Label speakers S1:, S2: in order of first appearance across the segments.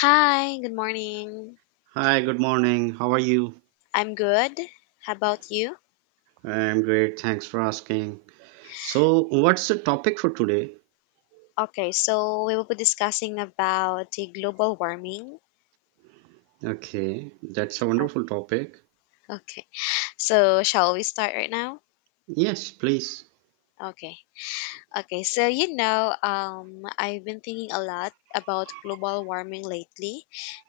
S1: Hi, good morning.
S2: Hi, good morning. How are you?
S1: I'm good. How about you?
S2: I'm great. Thanks for asking. So, what's the topic for today?
S1: Okay, so we will be discussing about the global warming.
S2: Okay, that's a wonderful topic.
S1: Okay, so shall we start right now?
S2: Yes, please.
S1: Okay. Okay, so you know, I've been thinking a lot about global warming lately,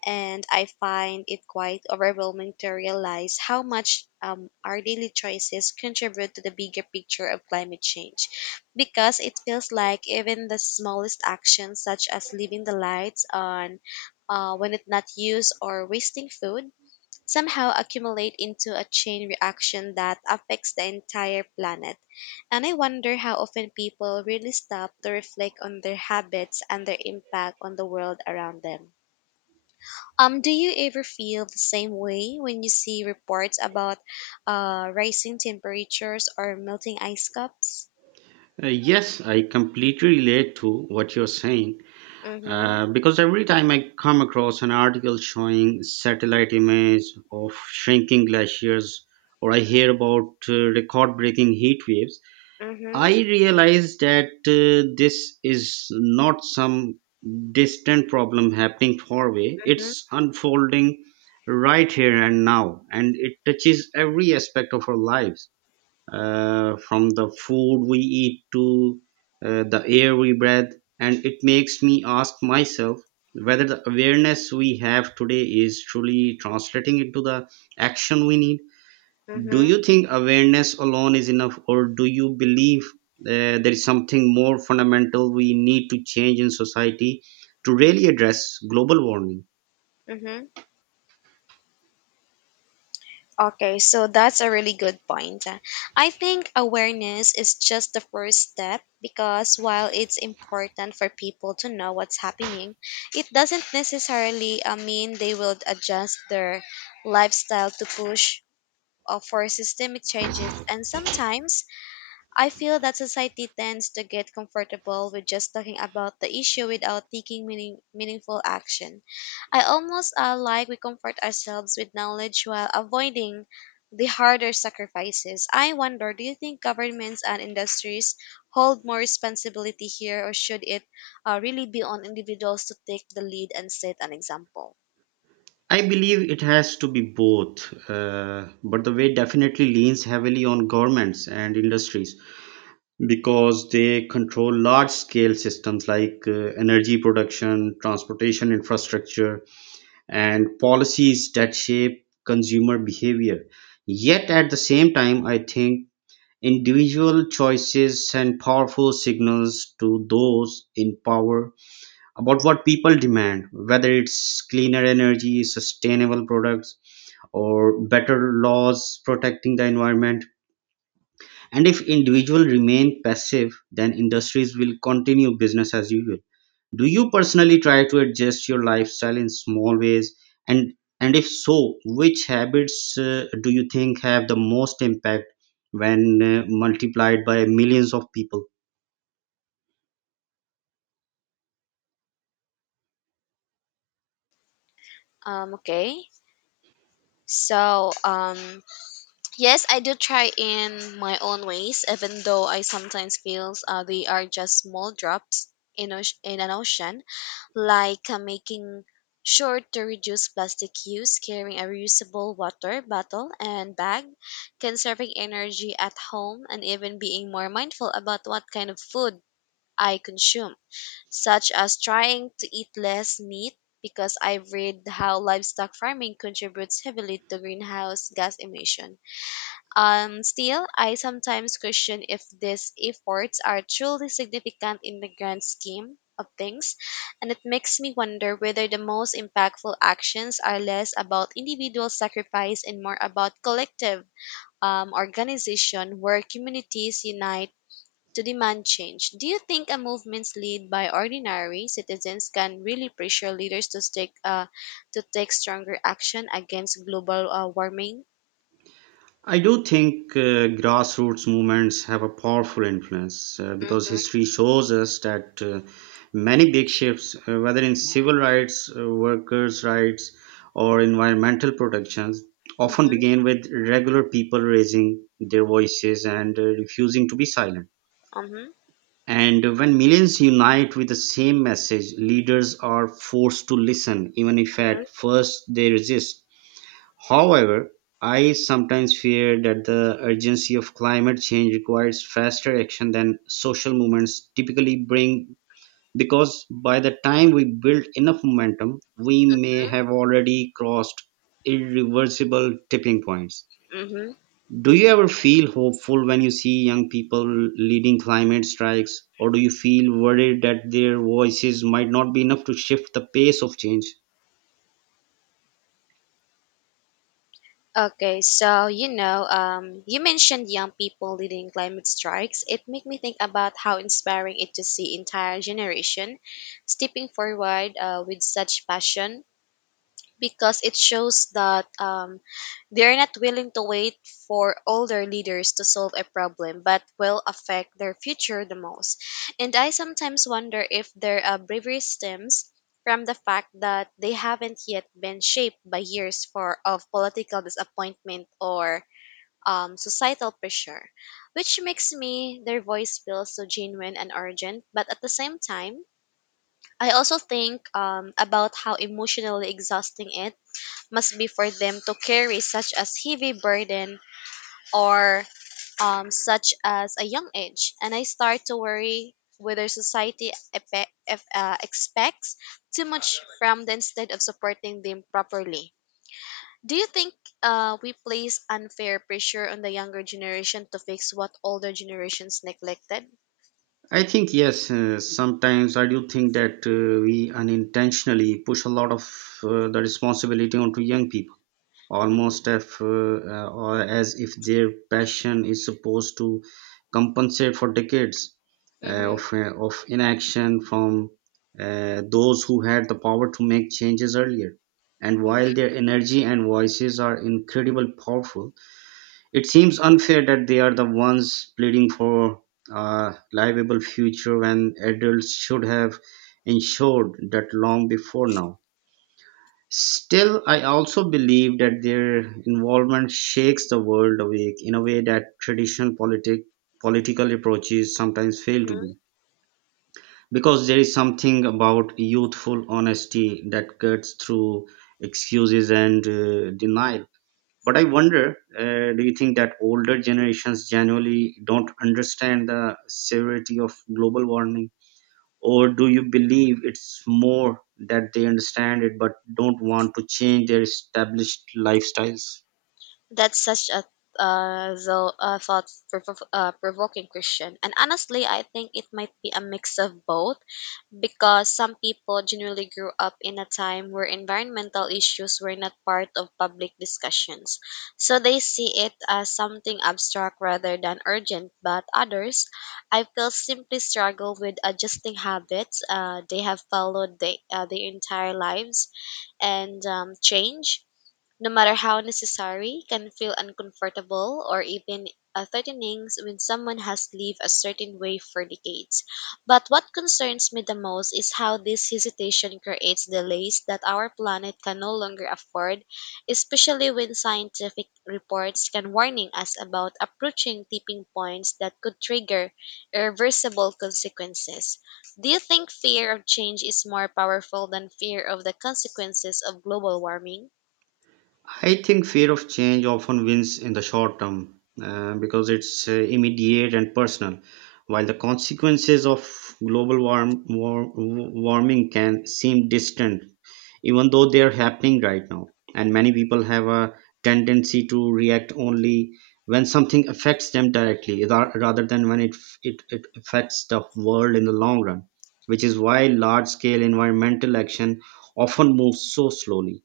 S1: and I find it quite overwhelming to realize how much our daily choices contribute to the bigger picture of climate change. Because it feels like even the smallest actions, such as leaving the lights on when it's not used or wasting food, somehow accumulate into a chain reaction that affects the entire planet. And I wonder how often people really stop to reflect on their habits and their impact on the world around them. Do you ever feel the same way when you see reports about rising temperatures or melting ice caps?
S2: Yes, I completely relate to what you're saying
S1: Mm-hmm.
S2: because every time I come across an article showing satellite image of shrinking glaciers or I hear about record-breaking heat waves,
S1: Mm-hmm.
S2: I realized that this is not some distant problem happening far away.
S1: Mm-hmm.
S2: It's unfolding right here and now, and it touches every aspect of our lives, from the food we eat to the air we breathe. And it makes me ask myself whether the awareness we have today is truly translating into the action we need. Do
S1: Mm-hmm.
S2: you think awareness alone is enough, or do you believe there is something more fundamental we need to change in society to really address global warming?
S1: Mm-hmm. Okay, so that's a really good point. I think awareness is just the first step because while it's important for people to know what's happening, it doesn't necessarily mean they will adjust their lifestyle to push for systemic changes. And sometimes I feel that society tends to get comfortable with just talking about the issue without taking meaningful action. I almost like we comfort ourselves with knowledge while avoiding the harder sacrifices. I wonder, do you think governments and industries hold more responsibility here, or should it really be on individuals to take the lead and set an example?
S2: I believe it has to be both, but the way definitely leans heavily on governments and industries because they control large scale systems like energy production, transportation infrastructure, and policies that shape consumer behavior. Yet at the same time, I think individual choices send powerful signals to those in power about what people demand, whether it's cleaner energy, sustainable products, or better laws protecting the environment. And if individuals remain passive, then industries will continue business as usual. Do you personally try to adjust your lifestyle in small ways? And if so, which habits do you think have the most impact when multiplied by millions of people?
S1: Okay, so. Yes, I do try in my own ways, even though I sometimes feel they are just small drops in, in an ocean, like making sure to reduce plastic use, carrying a reusable water bottle and bag, conserving energy at home, and even being more mindful about what kind of food I consume, such as trying to eat less meat. Because I've read how livestock farming contributes heavily to greenhouse gas emission, still, I sometimes question if these efforts are truly significant in the grand scheme of things, and it makes me wonder whether the most impactful actions are less about individual sacrifice and more about collective organization where communities unite to demand change. Do you think a movements led by ordinary citizens can really pressure leaders to take stronger action against global warming?
S2: I do think grassroots movements have a powerful influence because history shows us that many big shifts, whether in civil rights, workers' rights, or environmental protections, often
S1: Mm-hmm.
S2: begin with regular people raising their voices and refusing to be silent.
S1: Mm-hmm.
S2: And when millions unite with the same message, leaders are forced to listen, even if at first they resist. However, I sometimes fear that the urgency of climate change requires faster action than social movements typically bring because by the time we build enough momentum, we may have already crossed irreversible tipping points.
S1: Mm-hmm.
S2: Do you ever feel hopeful when you see young people leading climate strikes, or do you feel worried that their voices might not be enough to shift the pace of change?
S1: Okay, so you know, you mentioned young people leading climate strikes. It made me think about how inspiring it to see entire generation stepping forward with such passion. Because it shows that they're not willing to wait for older leaders to solve a problem but will affect their future the most. And I sometimes wonder if their bravery stems from the fact that they haven't yet been shaped by years for of political disappointment or societal pressure, which makes me their voice feel so genuine and urgent. But at the same time, I also think about how emotionally exhausting it must be for them to carry such as heavy burden or such as a young age, and I start to worry whether society expects too much from them instead of supporting them properly. Do you think we place unfair pressure on the younger generation to fix what older generations neglected?
S2: I think yes. Sometimes I do think that we unintentionally push a lot of the responsibility onto young people, almost
S1: Mm-hmm.
S2: if, or as if their passion is supposed to compensate for decades
S1: Mm-hmm.
S2: of inaction from those who had the power to make changes earlier. And while
S1: Mm-hmm.
S2: their energy and voices are incredibly powerful, it seems unfair that they are the ones pleading for a livable future when adults should have ensured that long before now. Still, I also believe that their involvement shakes the world awake in a way that traditional political approaches sometimes fail to do. Because there is something about youthful honesty that cuts through excuses and denial, but I wonder, do you think that older generations generally don't understand the severity of global warming, or do you believe it's more that they understand it but don't want to change their established lifestyles?
S1: That's such a provoking question. And honestly, I think it might be a mix of both because some people generally grew up in a time where environmental issues were not part of public discussions. So they see it as something abstract rather than urgent. But others, I feel, simply struggle with adjusting habits they have followed their entire lives and change, no matter how necessary, can feel uncomfortable or even threatening when someone has lived a certain way for decades. But what concerns me the most is how this hesitation creates delays that our planet can no longer afford, especially when scientific reports can warning us about approaching tipping points that could trigger irreversible consequences. Do you think fear of change is more powerful than fear of the consequences of global warming?
S2: I think fear of change often wins in the short term because it's immediate and personal, while the consequences of warming can seem distant, even though they are happening right now. And many
S1: Mhm.
S2: people have a tendency to react only when something affects them directly rather than when it affects the world in the long run, which is why large scale environmental action often moves so slowly,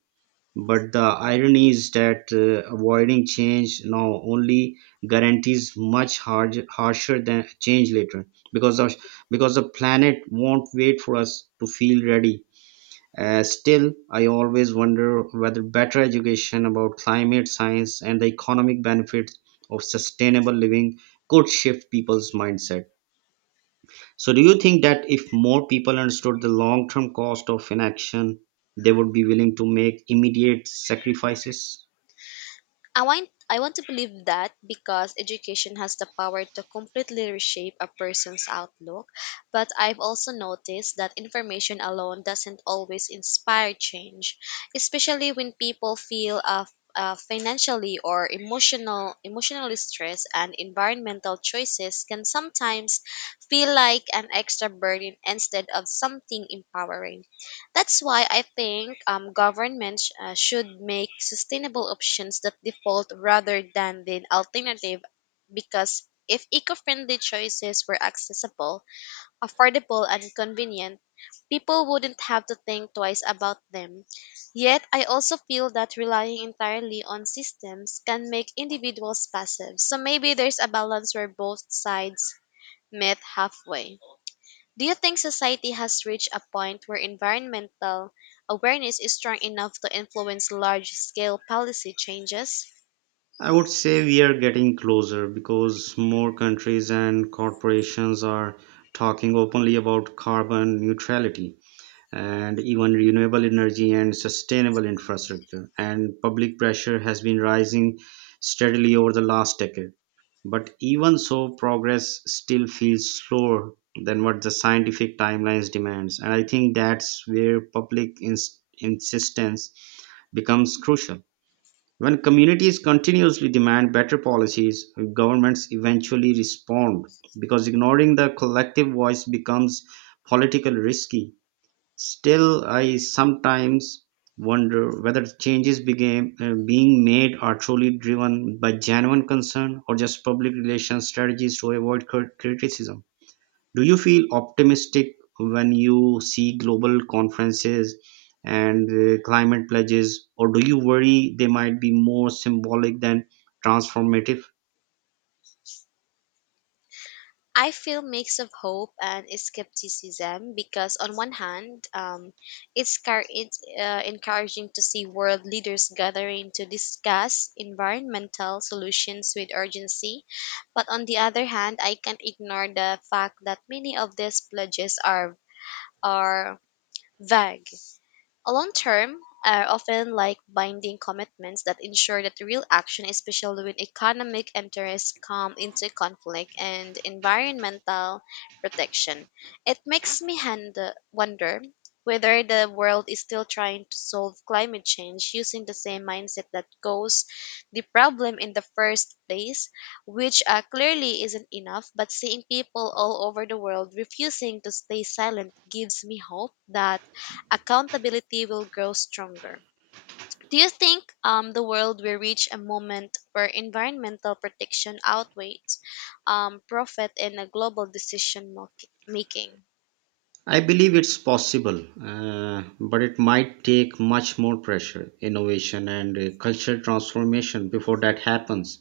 S2: but the irony is that avoiding change now only guarantees much harsher than change later because of, because the planet won't wait for us to feel ready. Still, I always wonder whether better education about climate science and the economic benefits of sustainable living could shift people's mindset. So, do you think that if more people understood the long term cost of inaction, they would be willing to make immediate sacrifices?
S1: I want to believe that because education has the power to completely reshape a person's outlook, but I've also noticed that information alone doesn't always inspire change, especially when people feel financially or emotionally stressed, and environmental choices can sometimes feel like an extra burden instead of something empowering. That's why I think governments should make sustainable options that default rather than the alternative, because if eco-friendly choices were accessible, affordable and convenient, people wouldn't have to think twice about them. Yet I also feel that relying entirely on systems can make individuals passive. So maybe there's a balance where both sides meet halfway. Do you think society has reached a point where environmental awareness is strong enough to influence large scale policy changes?
S2: I would say we are getting closer because more countries and corporations are talking openly about carbon neutrality and even renewable energy and sustainable infrastructure. And public pressure has been rising steadily over the last decade. But even so, progress still feels slower than what the scientific timelines demands. And I think that's where public insistence becomes crucial when communities continuously demand better policies, governments eventually respond because ignoring the collective voice becomes politically risky. Still, I sometimes wonder whether changes begin, being made are truly driven by genuine concern or just public relations strategies to avoid criticism. Do you feel optimistic when you see global conferences and climate pledges, or do you worry they might be more symbolic than transformative?
S1: I feel mix of hope and skepticism, because on one hand, it's, car- it's encouraging to see world leaders gathering to discuss environmental solutions with urgency, but on the other hand, I can't ignore the fact that many of these pledges are vague. Long term are often like binding commitments that ensure that real action, especially when economic interests come into conflict and environmental protection. It makes me wonder whether the world is still trying to solve climate change using the same mindset that caused the problem in the first place, which clearly isn't enough. But seeing people all over the world refusing to stay silent gives me hope that accountability will grow stronger. Do you think the world will reach a moment where environmental protection outweighs profit in a global decision making?
S2: I believe it's possible, but it might take much more pressure, innovation, and cultural transformation before that happens.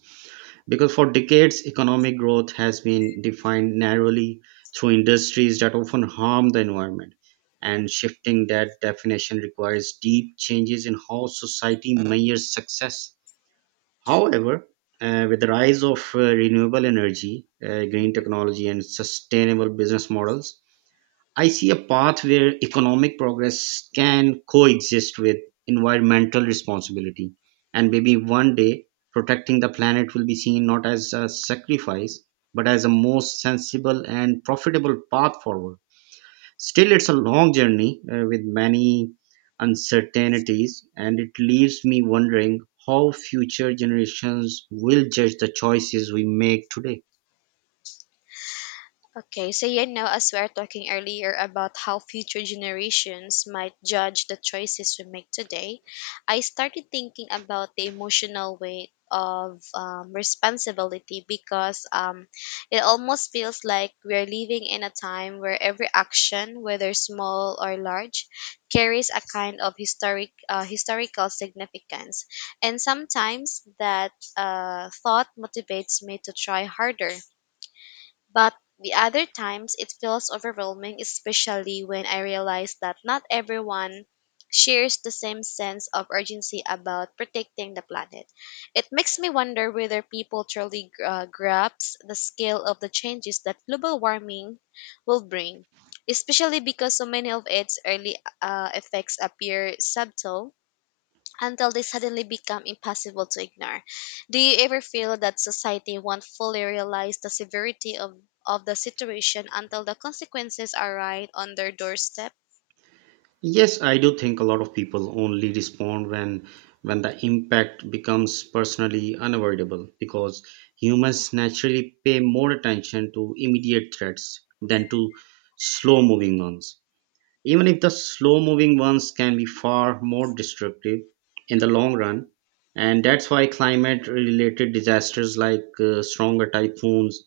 S2: Because for decades, economic growth has been defined narrowly through industries that often harm the environment. And shifting that definition requires deep changes in how society measures success. However, with the rise of renewable energy, green technology, and sustainable business models, I see a path where economic progress can coexist with environmental responsibility. And maybe one day, protecting the planet will be seen not as a sacrifice, but as a most sensible and profitable path forward. Still, it's a long journey with many uncertainties, and it leaves me wondering how future generations will judge the choices we make today.
S1: Okay, so you know, as we are talking earlier about how future generations might judge the choices we make today, I started thinking about the emotional weight of responsibility, because it almost feels like we're living in a time where every action, whether small or large, carries a kind of historical significance, and sometimes that thought motivates me to try harder, but the other times it feels overwhelming, especially when I realize that not everyone shares the same sense of urgency about protecting the planet. It makes me wonder whether people truly grasp the scale of the changes that global warming will bring, especially because so many of its early effects appear subtle until they suddenly become impossible to ignore. Do you ever feel that society won't fully realize the severity of the situation until the consequences are right on their doorstep?
S2: Yes, I do think a lot of people only respond when the impact becomes personally unavoidable because humans naturally pay more attention to immediate threats than to slow moving ones. Even if the slow moving ones can be far more destructive in the
S1: Mhm.
S2: long run, and that's why climate related disasters like stronger typhoons,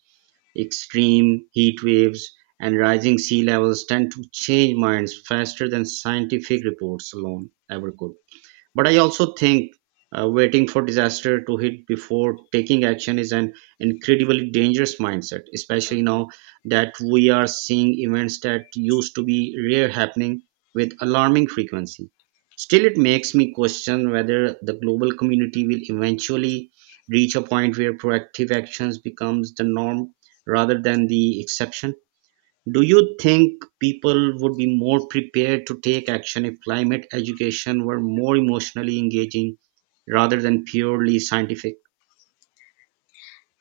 S2: extreme heat waves, and rising sea levels tend to change minds faster than scientific reports alone ever could. But I also think waiting for disaster to hit before taking action is an incredibly dangerous mindset, especially now that we are seeing events that used to be rare happening with alarming frequency. Still, it makes me question whether the global community will eventually reach a point where proactive actions becomes the norm rather than the exception. Do you think people would be more prepared to take action if climate education were more emotionally engaging rather than purely scientific?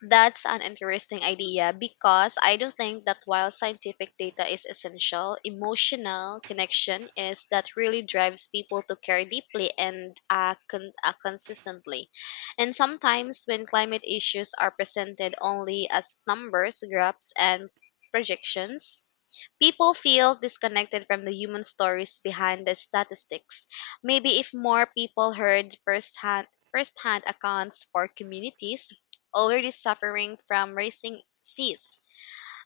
S1: That's an interesting idea because I do think that while scientific data is essential, emotional connection is that really drives people to care deeply and consistently. And sometimes when climate issues are presented only as numbers, graphs, and projections, people feel disconnected from the human stories behind the statistics. Maybe if more people heard firsthand accounts for communities already suffering from rising seas,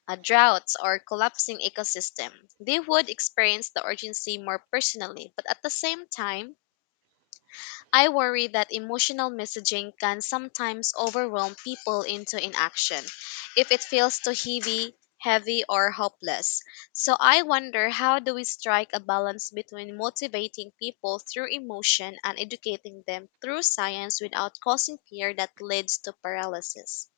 S1: droughts, or collapsing ecosystem, they would experience the urgency more personally. But at the same time, I worry that emotional messaging can sometimes overwhelm people into inaction if it feels too heavy or hopeless. So I wonder, how do we strike a balance between motivating people through emotion and educating them through science without causing fear that leads to paralysis?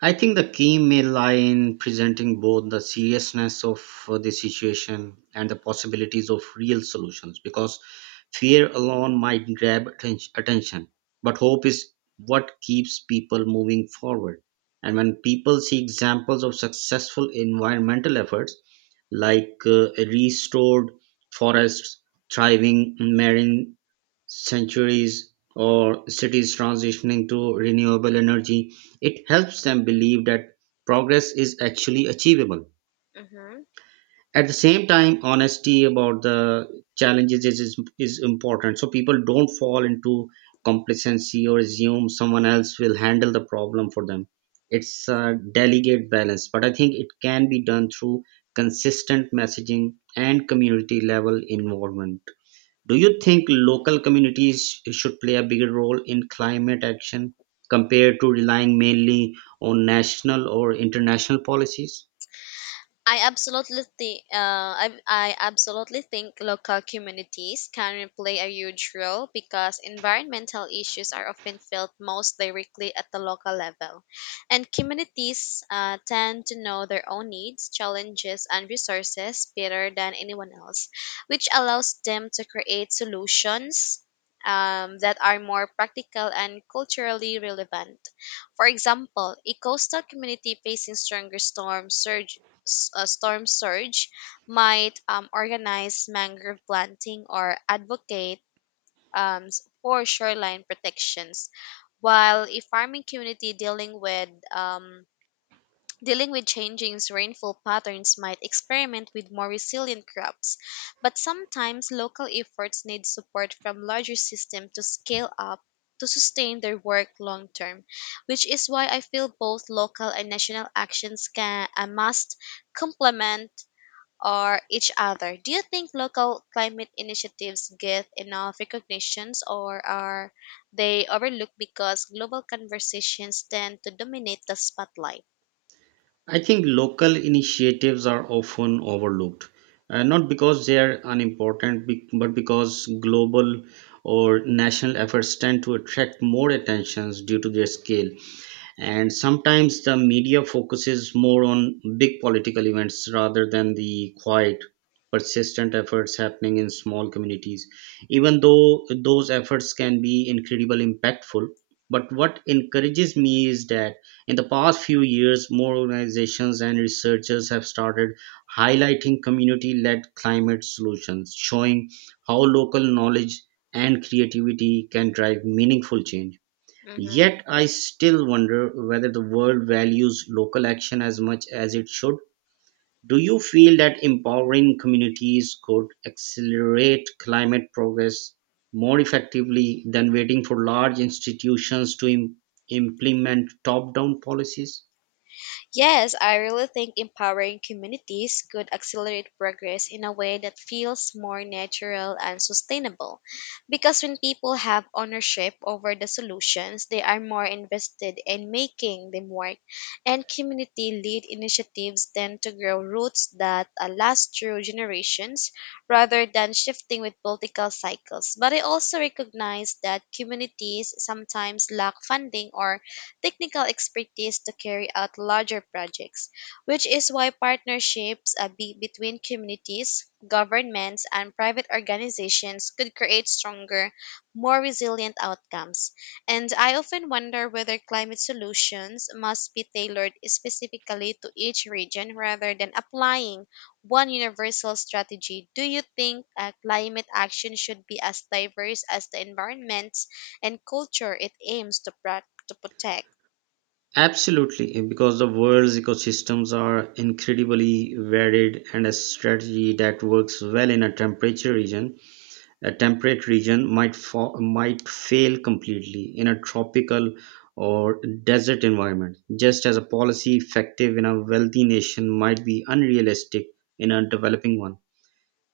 S2: I think the key may lie in presenting both the seriousness of the situation and the possibilities of real solutions because fear alone might grab attention, but hope is what keeps people moving forward. And when people see examples of successful environmental efforts like restored forests, thriving marine centuries or cities transitioning to renewable energy, it helps them believe that progress is actually achievable.
S1: Mhm.
S2: At the same time, honesty about the challenges is important so people don't fall into complacency or assume someone else will handle the problem for them. It's a delicate balance, but I think it can be done through consistent messaging and community level involvement. Do you think local communities should play a bigger role in climate action compared to relying mainly on national or international policies?
S1: I absolutely think local communities can play a huge role because environmental issues are often felt most directly at the local level, and communities tend to know their own needs, challenges, and resources better than anyone else, which allows them to create solutions that are more practical and culturally relevant. For example, a coastal community facing stronger storm surge s- a storm surge might organize mangrove planting or advocate for shoreline protections. While a farming community um, dealing with changing rainfall patterns might experiment with more resilient crops, but sometimes local efforts need support from larger systems to scale up to sustain their work long term, which is why I feel both local and national actions can and must complement or each other. Do you think local climate initiatives get enough recognitions or are they overlooked because global conversations tend to dominate the spotlight?
S2: I think local initiatives are often overlooked, not because they are unimportant, but because global or national efforts tend to attract more attentions due to their scale. And sometimes the media focuses more on big political events rather than the quiet persistent efforts happening in small communities, even though those efforts can be incredibly impactful. But what encourages me is that in the past few years more organizations and researchers have started highlighting community led climate solutions, showing how local knowledge and creativity can drive meaningful change.
S1: Mm-hmm.
S2: Yet I still wonder whether the world values local action as much as it should. Do you feel that empowering communities could accelerate climate progress more effectively than waiting for large institutions to implement top down policies?
S1: Yes, I really think empowering communities could accelerate progress in a way that feels more natural and sustainable. Because when people have ownership over the solutions, they are more invested in making them work. And community led initiatives tend to grow roots that last through generations rather than shifting with political cycles. But I also recognize that communities sometimes lack funding or technical expertise to carry out larger projects, which is why partnerships between communities, governments, and private organizations could create stronger, more resilient outcomes. And I often wonder whether climate solutions must be tailored specifically to each region rather than applying one universal strategy. Do you think climate action should be as diverse as the environment and culture it aims to protect?
S2: Absolutely, because the world's ecosystems are incredibly varied, and a strategy that works well in a temperate region might might fail completely in a tropical or desert environment, just as a policy effective in a wealthy nation might be unrealistic in a developing one.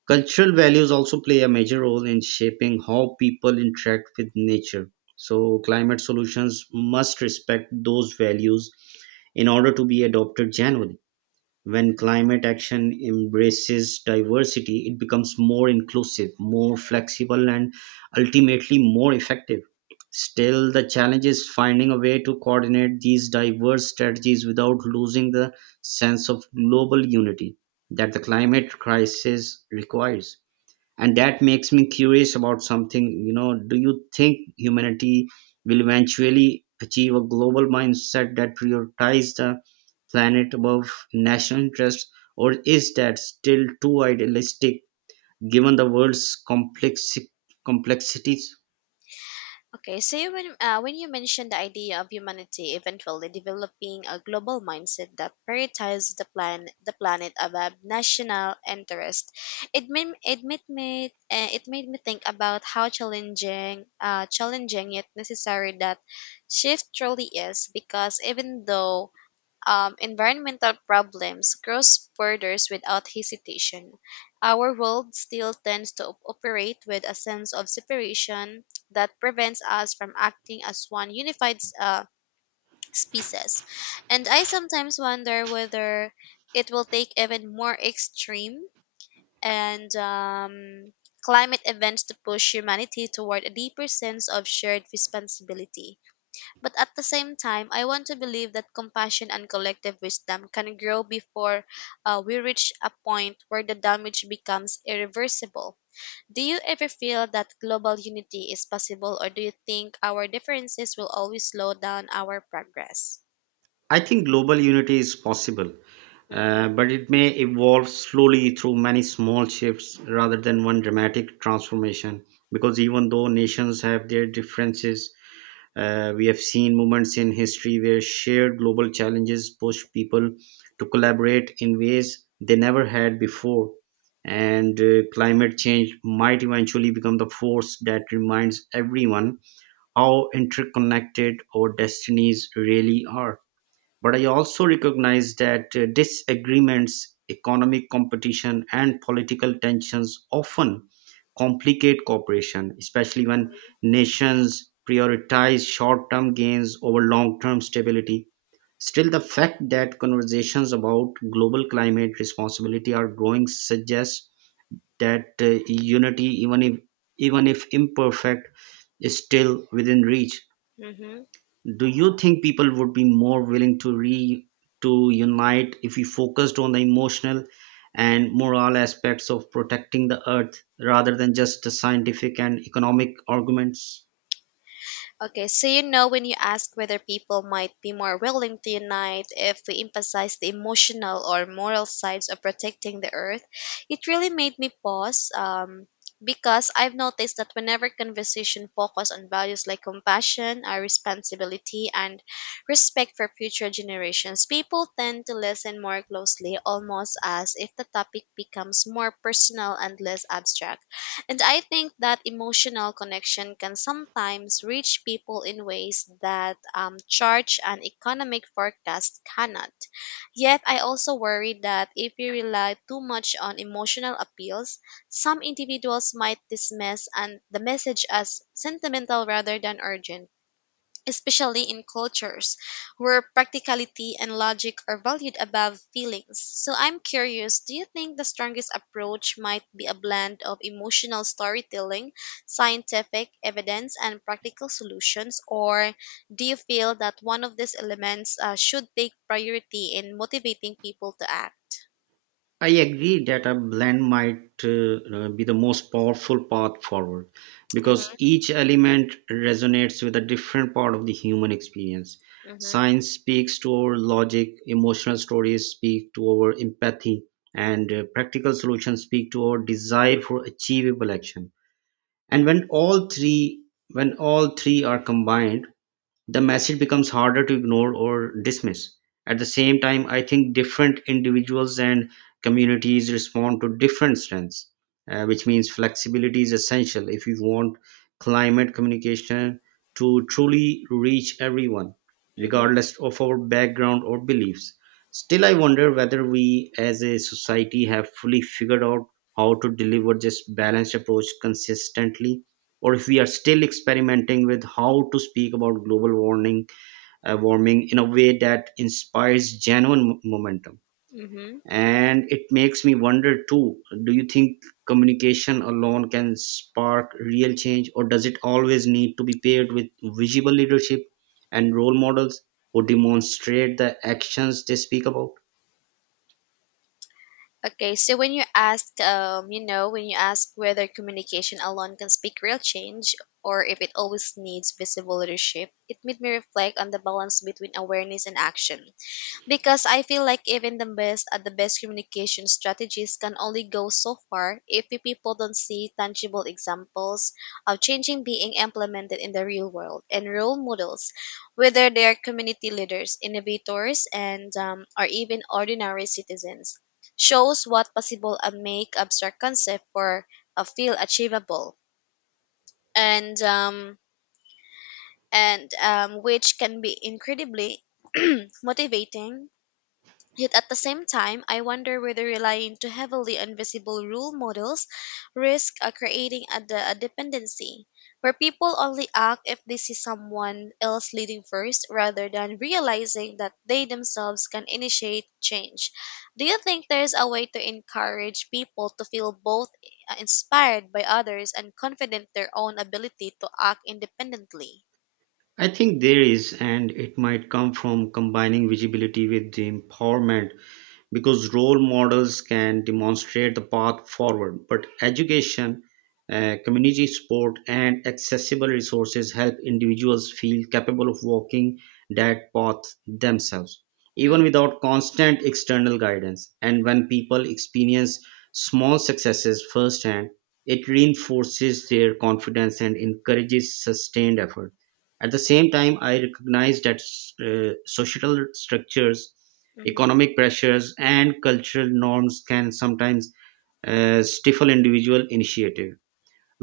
S2: Cultural values also play a major role in shaping how people interact with nature. So, climate solutions must respect those values in order to be adopted genuinely. When climate action embraces diversity, it becomes more inclusive, more flexible, and ultimately more effective. Still, the challenge is finding a way to coordinate these diverse strategies without losing the sense of global unity that the climate crisis requires. And that makes me curious about something. You know, do you think humanity will eventually achieve a global mindset that prioritizes the planet above national interests, or is that still too idealistic given the world's complex complexities?
S1: When you mentioned the idea of humanity eventually developing a global mindset that prioritizes the planet above national interest, it made me think about how challenging challenging yet necessary that shift truly is. Because even though environmental problems cross borders without hesitation. Our world still tends to operate with a sense of separation that prevents us from acting as one unified species. And I sometimes wonder whether it will take even more extreme and climate events to push humanity toward a deeper sense of shared responsibility. But at the same time, I want to believe that compassion and collective wisdom can grow before we reach a point where the damage becomes irreversible. Do you ever feel that global unity is possible, or do you think our differences will always slow down our progress?
S2: I think global unity is possible,
S1: Mm-hmm.
S2: but it may evolve slowly through many small shifts rather than one dramatic transformation because even though nations have their differences, we have seen moments in history where shared global challenges push people to collaborate in ways they never had before. And climate change might eventually become the force that reminds everyone how interconnected our destinies really are. But I also recognize that disagreements, economic competition, and political tensions often complicate cooperation, especially when nations prioritize short term gains over long term stability. Still, the fact that conversations about global climate responsibility are growing suggests that unity, even if imperfect, is still within reach.
S1: Mm-hmm.
S2: Do you think people would be more willing to re to unite if we focused on the emotional and moral aspects of protecting the earth rather than just the scientific and economic arguments?
S1: When you ask whether people might be more willing to unite if we emphasize the emotional or moral sides of protecting the earth, it really made me pause. Because I've noticed that whenever conversation focus on values like compassion, our responsibility, and respect for future generations, people tend to listen more closely, almost as if the topic becomes more personal and less abstract. And I think that emotional connection can sometimes reach people in ways that charge and economic forecast cannot. Yet, I also worry that if we rely too much on emotional appeals, some individuals might dismiss and the message as sentimental rather than urgent, especially in cultures where practicality and logic are valued above feelings. So I'm curious, do you think the strongest approach might be a blend of emotional storytelling, scientific evidence, and practical solutions? Or do you feel that one of these elements should take priority in motivating people to act?
S2: I agree that a blend might be the most powerful path forward because
S1: Hmm.
S2: each element resonates with a different part of the human experience.
S1: Hmm.
S2: Science speaks to our logic, emotional stories speak to our empathy, and practical solutions speak to our desire for achievable action. And when all three are combined, the message becomes harder to ignore or dismiss. At the same time, I think different individuals and communities respond to different strengths, which means flexibility is essential if you want climate communication to truly reach everyone,
S1: Hmm.
S2: regardless of our background or beliefs. Still, I wonder whether we as a society have fully figured out how to deliver this balanced approach consistently or if we are still experimenting with how to speak about warming in a way that inspires genuine momentum.
S1: Hmm.
S2: And it makes me wonder too, do you think communication alone can spark real change, or does it always need to be paired with visible leadership and role models who demonstrate the actions they speak about?
S1: When you ask, when you ask whether communication alone can speak real change or if it always needs visible leadership, it made me reflect on the balance between awareness and action, because I feel like even the best communication strategies can only go so far if the people don't see tangible examples of changing being implemented in the real world. And role models, whether they are community leaders, innovators, and or even ordinary citizens, shows what possible and make abstract concept for a feel achievable and um, and which can be incredibly motivating. Yet at the same time, I wonder whether relying too heavily on visible rule models risks creating a dependency where people only act if they see someone else leading first rather than realizing that they themselves can initiate change. Do you think there is a way to encourage people to feel both inspired by others and confident their own ability to act independently?
S2: I think there is, and it might come from combining visibility with the empowerment because role models can demonstrate the path forward, but education, community support and accessible resources help individuals feel capable of walking that path themselves
S1: Mm-hmm,
S2: even without constant external guidance. And when people experience small successes firsthand, it reinforces their confidence and encourages sustained effort. At the same time, I recognize that societal structures, economic pressures and cultural norms can sometimes stifle individual initiative,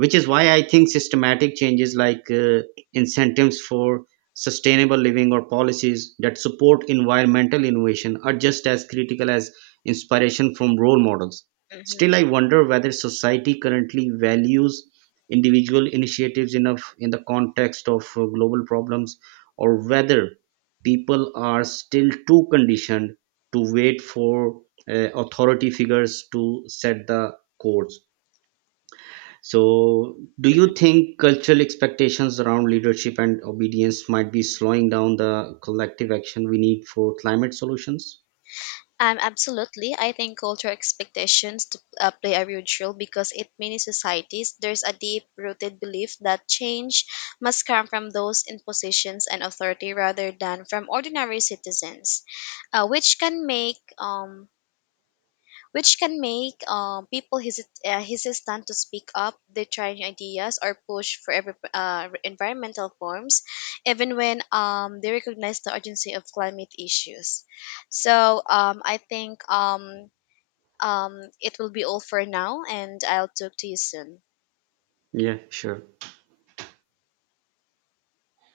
S2: which is why I think systematic changes like incentives for sustainable living or policies that support environmental innovation are just as critical as inspiration from role models. Still,
S1: mm-hmm.
S2: I wonder whether society currently values individual initiatives enough in the context of global problems, or whether people are still too conditioned to wait for authority figures to set the course. So, do you think cultural expectations around leadership and obedience might be slowing down the collective action we need for climate solutions?
S1: Absolutely. I think cultural expectations to, play a huge role because in many societies, there's a deep rooted belief that change must come from those in positions and authority rather than from ordinary citizens, which can make people hesitant to speak up. They try new ideas or push for every, environmental forms, even when they recognize the urgency of climate issues. So I think it will be all for now, and I'll talk to you soon.
S2: Yeah, sure.